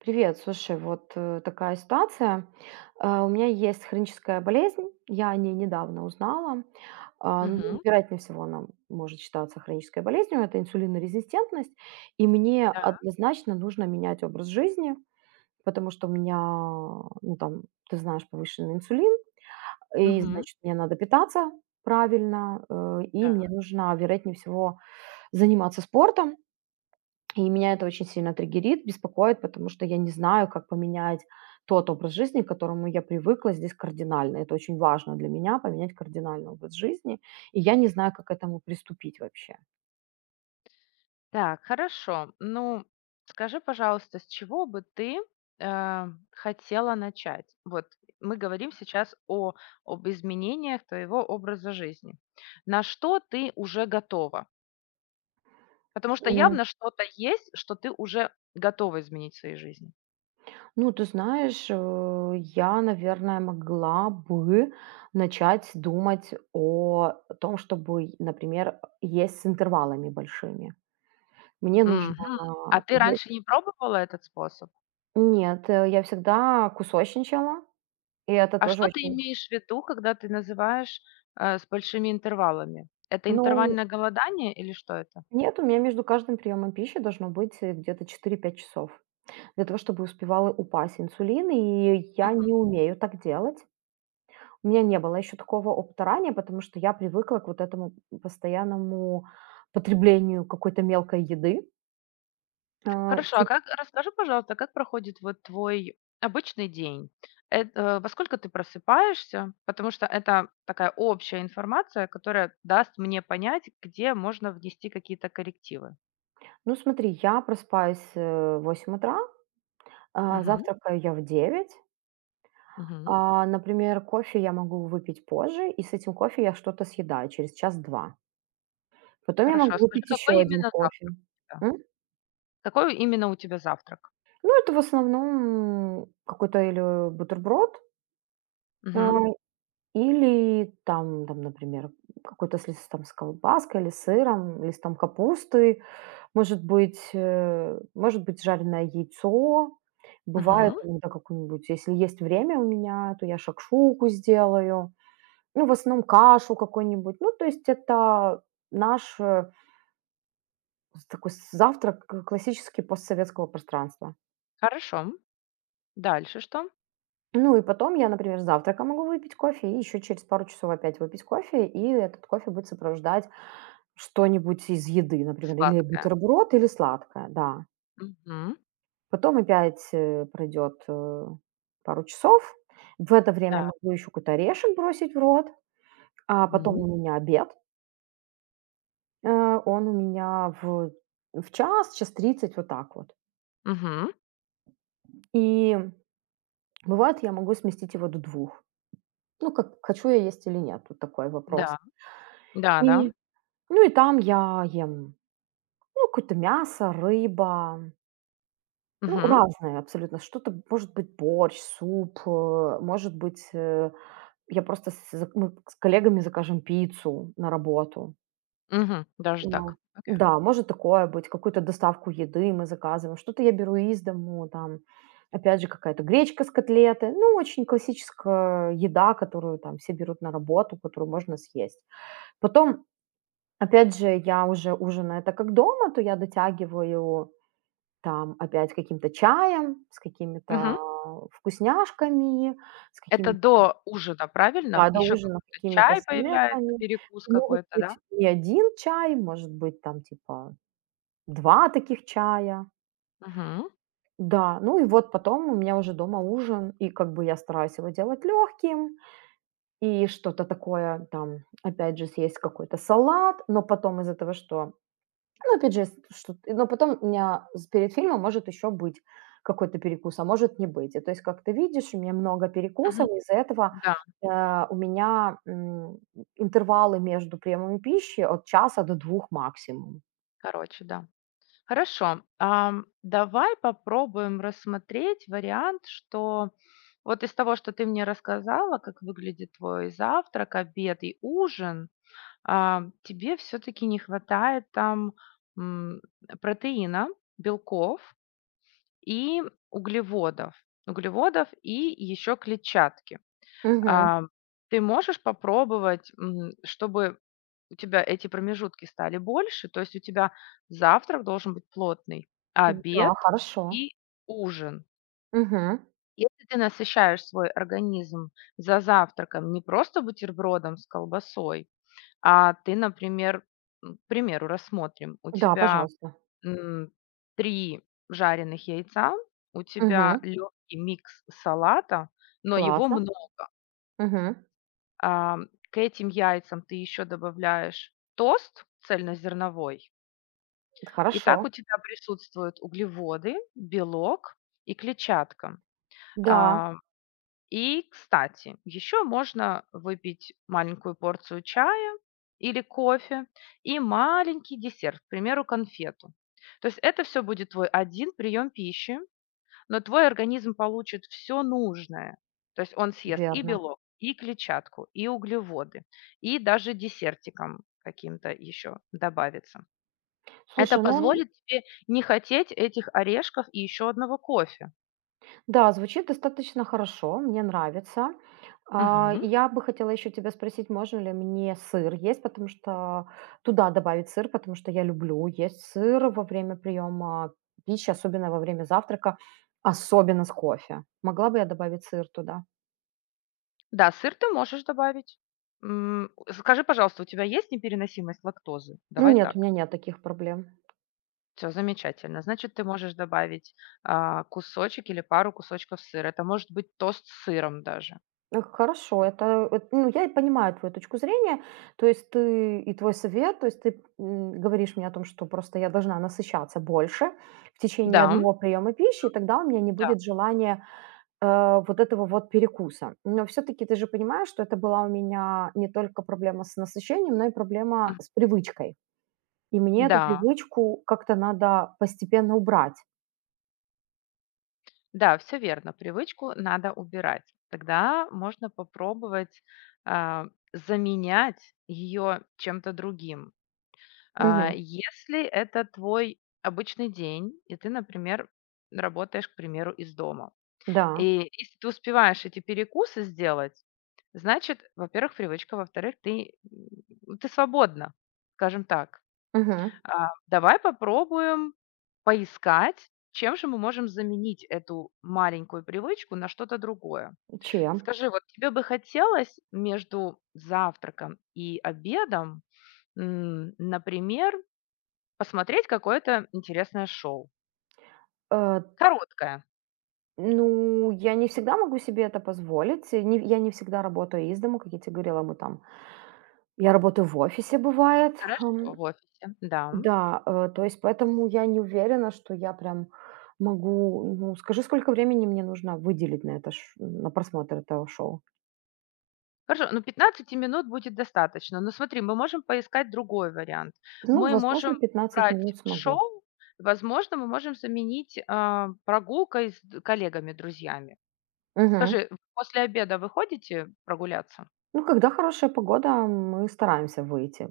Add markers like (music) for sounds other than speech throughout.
Привет, слушай, вот такая ситуация. У меня есть хроническая болезнь, я о ней недавно узнала. Ну, Мгм. вероятнее всего, она может считаться хронической болезнью. Это инсулинорезистентность. И мне Да. однозначно нужно менять образ жизни, потому что у меня, ну там, ты знаешь, повышенный инсулин, и, Мгм. значит, мне надо питаться правильно, и Да. мне нужно, вероятнее всего, заниматься спортом. И меня это очень сильно триггерит, беспокоит, потому что я не знаю, как поменять тот образ жизни, к которому я привыкла здесь кардинально. Это очень важно для меня, поменять кардинальный образ жизни. И я не знаю, как к этому приступить вообще. Так, хорошо. Ну, скажи, пожалуйста, с чего бы ты, э, хотела начать? Вот мы говорим сейчас о об изменениях твоего образа жизни. На что ты уже готова? Потому что М. явно что-то есть, что ты уже готова изменить в своей жизни. Ну, ты знаешь, я, наверное, могла бы начать думать о том, чтобы, например, есть с интервалами большими. Мне нужно Мгм. А ты есть. раньше не пробовала этот способ? Нет, я всегда кусочничала, и это А тоже что ты очень. имеешь в виду, когда ты называешь с большими интервалами? Это Ну, интервальное голодание или что это? нет, у меня между каждым приемом пищи должно быть где-то 4-5 часов для того, чтобы успевала упасть инсулин, и я не умею так делать. У меня не было еще такого опыта ранее, потому что я привыкла к вот этому постоянному потреблению какой-то мелкой еды. А, Хорошо, а тип- как расскажи, пожалуйста, как проходит вот твой обычный день? Во сколько ты просыпаешься? Потому что это такая общая информация, которая даст мне понять, где можно внести какие-то коррективы. Ну, смотри, я просыпаюсь в 8 утра, а Мгм, завтракаю я в 9, мгм. а, например, кофе я могу выпить позже, и с этим кофе я что-то съедаю через час-два. Потом я Хорошо, могу а скажи, выпить еще какой один именно кофе. завтрак у тебя? Какой именно у тебя завтрак? Ну, это в основном какой-то или бутерброд, а, Мгм, или там, например, какой-то с колбаской или сыром, листом капусты, может быть, может быть, жареное яйцо. Бывает мгм. иногда какую-нибудь, если есть время у меня, то я шакшуку сделаю. Ну, в основном кашу какой нибудь. Ну, то есть это наш такой завтрак классический постсоветского пространства. Хорошо. Дальше что? Ну и потом я, например, с завтрака могу выпить кофе и еще через пару часов опять выпить кофе, и этот кофе будет сопровождать что-нибудь из еды, например, или Сладкое. бутерброд, или сладкое, да. Мгм. Потом опять пройдет пару часов. В это время я Да. могу еще какой-то орешек бросить в рот, а потом Мгм. у меня обед. Он у меня в час, час тридцать, вот так вот. Мгм. И бывает, я могу сместить его до двух. Ну, как хочу я есть или нет, тут такой вопрос. Да. Да, да. И Ну и там я ем, ну, какое-то мясо, рыба, ну, Мгм. разное абсолютно. Что-то, может быть, борщ, суп, может быть, я просто с зак мы с коллегами закажем пиццу на работу. Мгм. Даже Ну так. Окей. да, может такое быть, какую-то доставку еды мы заказываем, что-то я беру из дому, там, опять же, какая-то гречка с котлеты. Ну, очень классическая еда, которую там все берут на работу, которую можно съесть. Потом Опять же, я уже ужинаю так, как дома, то я дотягиваю там опять каким-то чаем, с какими-то вкусняшками, с Это какими до ужина, правильно? да, до Еще ужина какой-то какими-то чай появляется, снеками. перекус Могут какой-то, да? быть не один чай, может быть, там типа 2 таких чая. Мгм. Да, ну и вот потом у меня уже дома ужин, и как бы я стараюсь его делать легким, и что-то такое там, опять же, съесть какой-то салат, но потом из-за того, что. Ну, опять же, если что. Но потом у меня з перед фильмом может еще быть какой-то перекус, а может не быть. И то есть, как ты видишь, у меня много Мгм. перекусов, из-за этого, Да, э, у меня, интервалы между приемами пищи от часа до двух максимум. короче, да. Хорошо. Ам, давай попробуем рассмотреть вариант, что вот из того, что ты мне рассказала, как выглядит твой завтрак, обед и ужин, тебе все-таки не хватает там м, протеина, белков и углеводов. Углеводов и еще клетчатки. Мгм. А, ты можешь попробовать, чтобы у тебя эти промежутки стали больше, то есть у тебя завтрак должен быть плотный, Да, обед хорошо. и ужин. Мгм. Если ты насыщаешь свой организм за завтраком не просто бутербродом с колбасой, а ты, например, к примеру, рассмотрим, у Да, тебя пожалуйста. м, три жареных яйца, у тебя Мгм. легкий микс салата, но его Классно. много. Мгм. Ам, к этим яйцам ты еще добавляешь тост цельнозерновой, и так Хорошо. у тебя присутствуют углеводы, белок и клетчатка. Да, А, и, кстати, еще можно выпить маленькую порцию чая или кофе и маленький десерт, к примеру, конфету. То есть это все будет твой один прием пищи, но твой организм получит все нужное. То есть он съест и верно. белок, и клетчатку, и углеводы, и даже десертиком каким-то еще добавится. Это Слушай, ну. позволит тебе не хотеть этих орешков и еще одного кофе. Да, звучит достаточно хорошо, мне нравится. Мгм. И я бы хотела еще тебя спросить, можно ли мне сыр есть, потому что туда добавить сыр, потому что я люблю есть сыр во время приема пищи, особенно во время завтрака, особенно с кофе. Могла бы я добавить сыр туда? Да, сыр ты можешь добавить. М, скажи, пожалуйста, у тебя есть непереносимость лактозы? (clears throat) Давай Нет, у так. меня нет таких проблем. Все замечательно. Значит, ты можешь добавить кусочек или пару кусочков сыра. Это может быть тост с сыром даже. Хорошо, это, ну, я и понимаю твою точку зрения, то есть ты и твой совет, то есть ты говоришь мне о том, что просто я должна насыщаться больше в Да, течение одного приема пищи, и тогда у меня не да. будет желания вот этого вот перекуса. Но все-таки ты же понимаешь, что это была у меня не только проблема с насыщением, но и проблема с привычкой. И мне эту Да, привычку как-то надо постепенно убрать. да, все верно. Привычку надо убирать. Тогда можно попробовать, а, заменять ее чем-то другим. Мгм. Если это твой обычный день, и ты, например, работаешь, к примеру, из дома. Да. И если ты успеваешь эти перекусы сделать, значит, во-первых, привычка, во-вторых, ты свободна, скажем так. Мгм. Давай попробуем поискать, чем же мы можем заменить эту маленькую привычку на что-то другое. Чем? Скажи, вот тебе бы хотелось между завтраком и обедом, например, посмотреть какое-то интересное шоу? Э, Короткое. Ну, я не всегда могу себе это позволить. И не я не всегда работаю из дома, как я тебе говорила, мы там я работаю в офисе, бывает. Ам, Хорошо, в офисе. Да. да, то есть поэтому я не уверена, что я прям могу. Ну, скажи, сколько времени мне нужно выделить на это ш на просмотр этого шоу? Хорошо, ну пятнадцати минут будет достаточно. Но смотри, мы можем поискать другой вариант. Ну, Мы можем возможно, пятнадцать брать минут смогу. шоу, возможно, мы можем заменить прогулкой с коллегами, друзьями. Мгм. Скажи, вы после обеда вы ходите прогуляться? Ну, когда хорошая погода, мы стараемся выйти.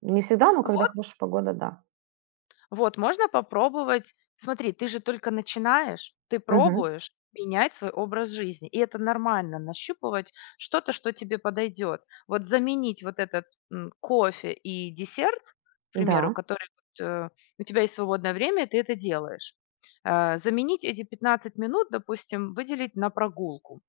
Не всегда, но когда Вот хорошая погода, да. Вот, можно попробовать. Смотри, ты же только начинаешь, ты Мгм. пробуешь менять свой образ жизни. И это нормально, нащупывать что-то, что тебе подойдет. Вот заменить вот этот кофе и десерт, к Да, примеру, вот, э, у тебя есть свободное время, и ты это делаешь. Э, заменить эти 15 минут, допустим, выделить на прогулку.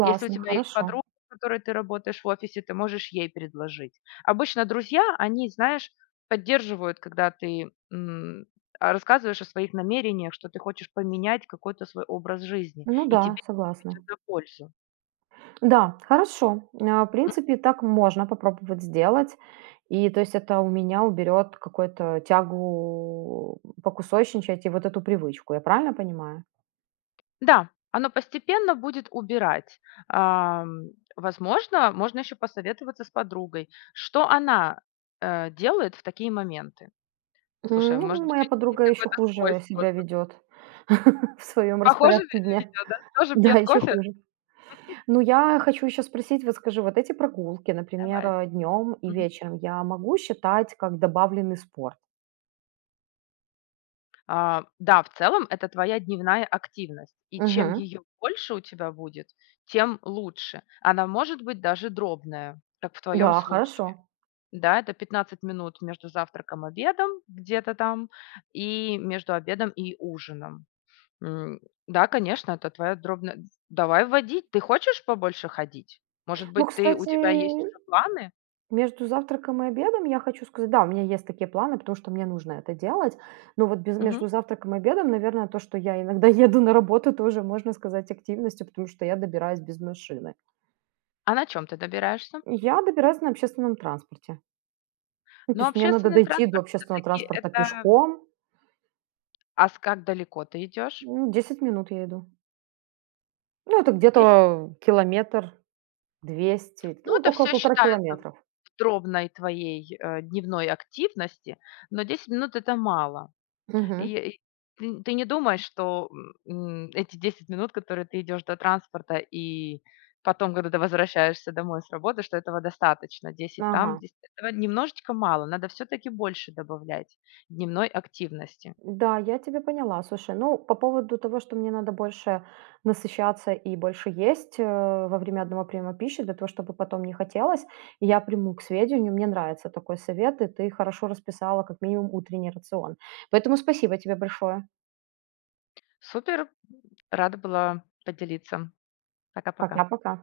Если у тебя есть хорошо. подруга, с которой ты работаешь в офисе, ты можешь ей предложить. Обычно друзья, они, знаешь, поддерживают, когда рассказываешь о своих намерениях, что ты хочешь поменять какой-то свой образ жизни, Ну и да, тебе согласна. идет на пользу. Да, хорошо. В принципе, так можно попробовать сделать. И то есть это у меня уберет какую-то тягу покусочничать и вот эту привычку. Я правильно понимаю? Да, оно постепенно будет убирать. Ам, возможно, можно еще посоветоваться с подругой, что она делает в такие моменты. Слушай, М, может Ну, быть, у моя них есть подруга какое еще хуже то свой. себя ведет (laughs) в своем Похоже ви распорядке дня. (laughs) Да? Тоже Да, пьет еще кофе? хуже. Ну, я хочу еще спросить, вот скажи, вот эти прогулки, Давай. например, днем и Мгм. вечером, я могу считать как добавленный спорт? А, да, в целом это твоя дневная активность, и чем Мгм. ее больше у тебя будет, тем лучше. Она может быть даже дробная, как в твоем Да, случае. хорошо. Да, это 15 минут между завтраком и обедом где-то там, и между обедом и ужином. М, да, конечно, это твоя дробная... Давай вводить. Ты хочешь побольше ходить? Может Ну, быть, у тебя есть кстати, уже планы? между завтраком и обедом я хочу сказать, да, у меня есть такие планы, потому что мне нужно это делать. Но вот без, Мгм. между завтраком и обедом, наверное, то, что я иногда (laughs) еду на работу, тоже можно сказать активностью, потому что я добираюсь без машины. А на чем ты добираешься? Я добираюсь на общественном транспорте. Ну, то Но есть мне надо общественный дойти до транспорт общественного все-таки транспорта это... пешком. А с Как далеко ты идешь? 10 минут я иду. Ну, это Здесь, где-то километр, 200, ну, ну, это около все полтора считается в километров. дробной твоей дневной активности, но 10 минут — это мало. И Мгм. и ты не думаешь, что, м, эти 10 минут, которые ты идешь до транспорта и потом, когда ты возвращаешься домой с работы, что этого достаточно. 10 там, Ага. 10 — этого немножечко мало, надо все таки больше добавлять дневной активности. Да, я тебя поняла. Слушай, ну, по поводу того, что мне надо больше насыщаться и больше есть во время одного приема пищи, для того, чтобы потом не хотелось, я приму к сведению, мне нравится такой совет, и ты хорошо расписала как минимум утренний рацион. Поэтому спасибо тебе большое. Супер, рада была поделиться. Пока-пока. Пока-пока.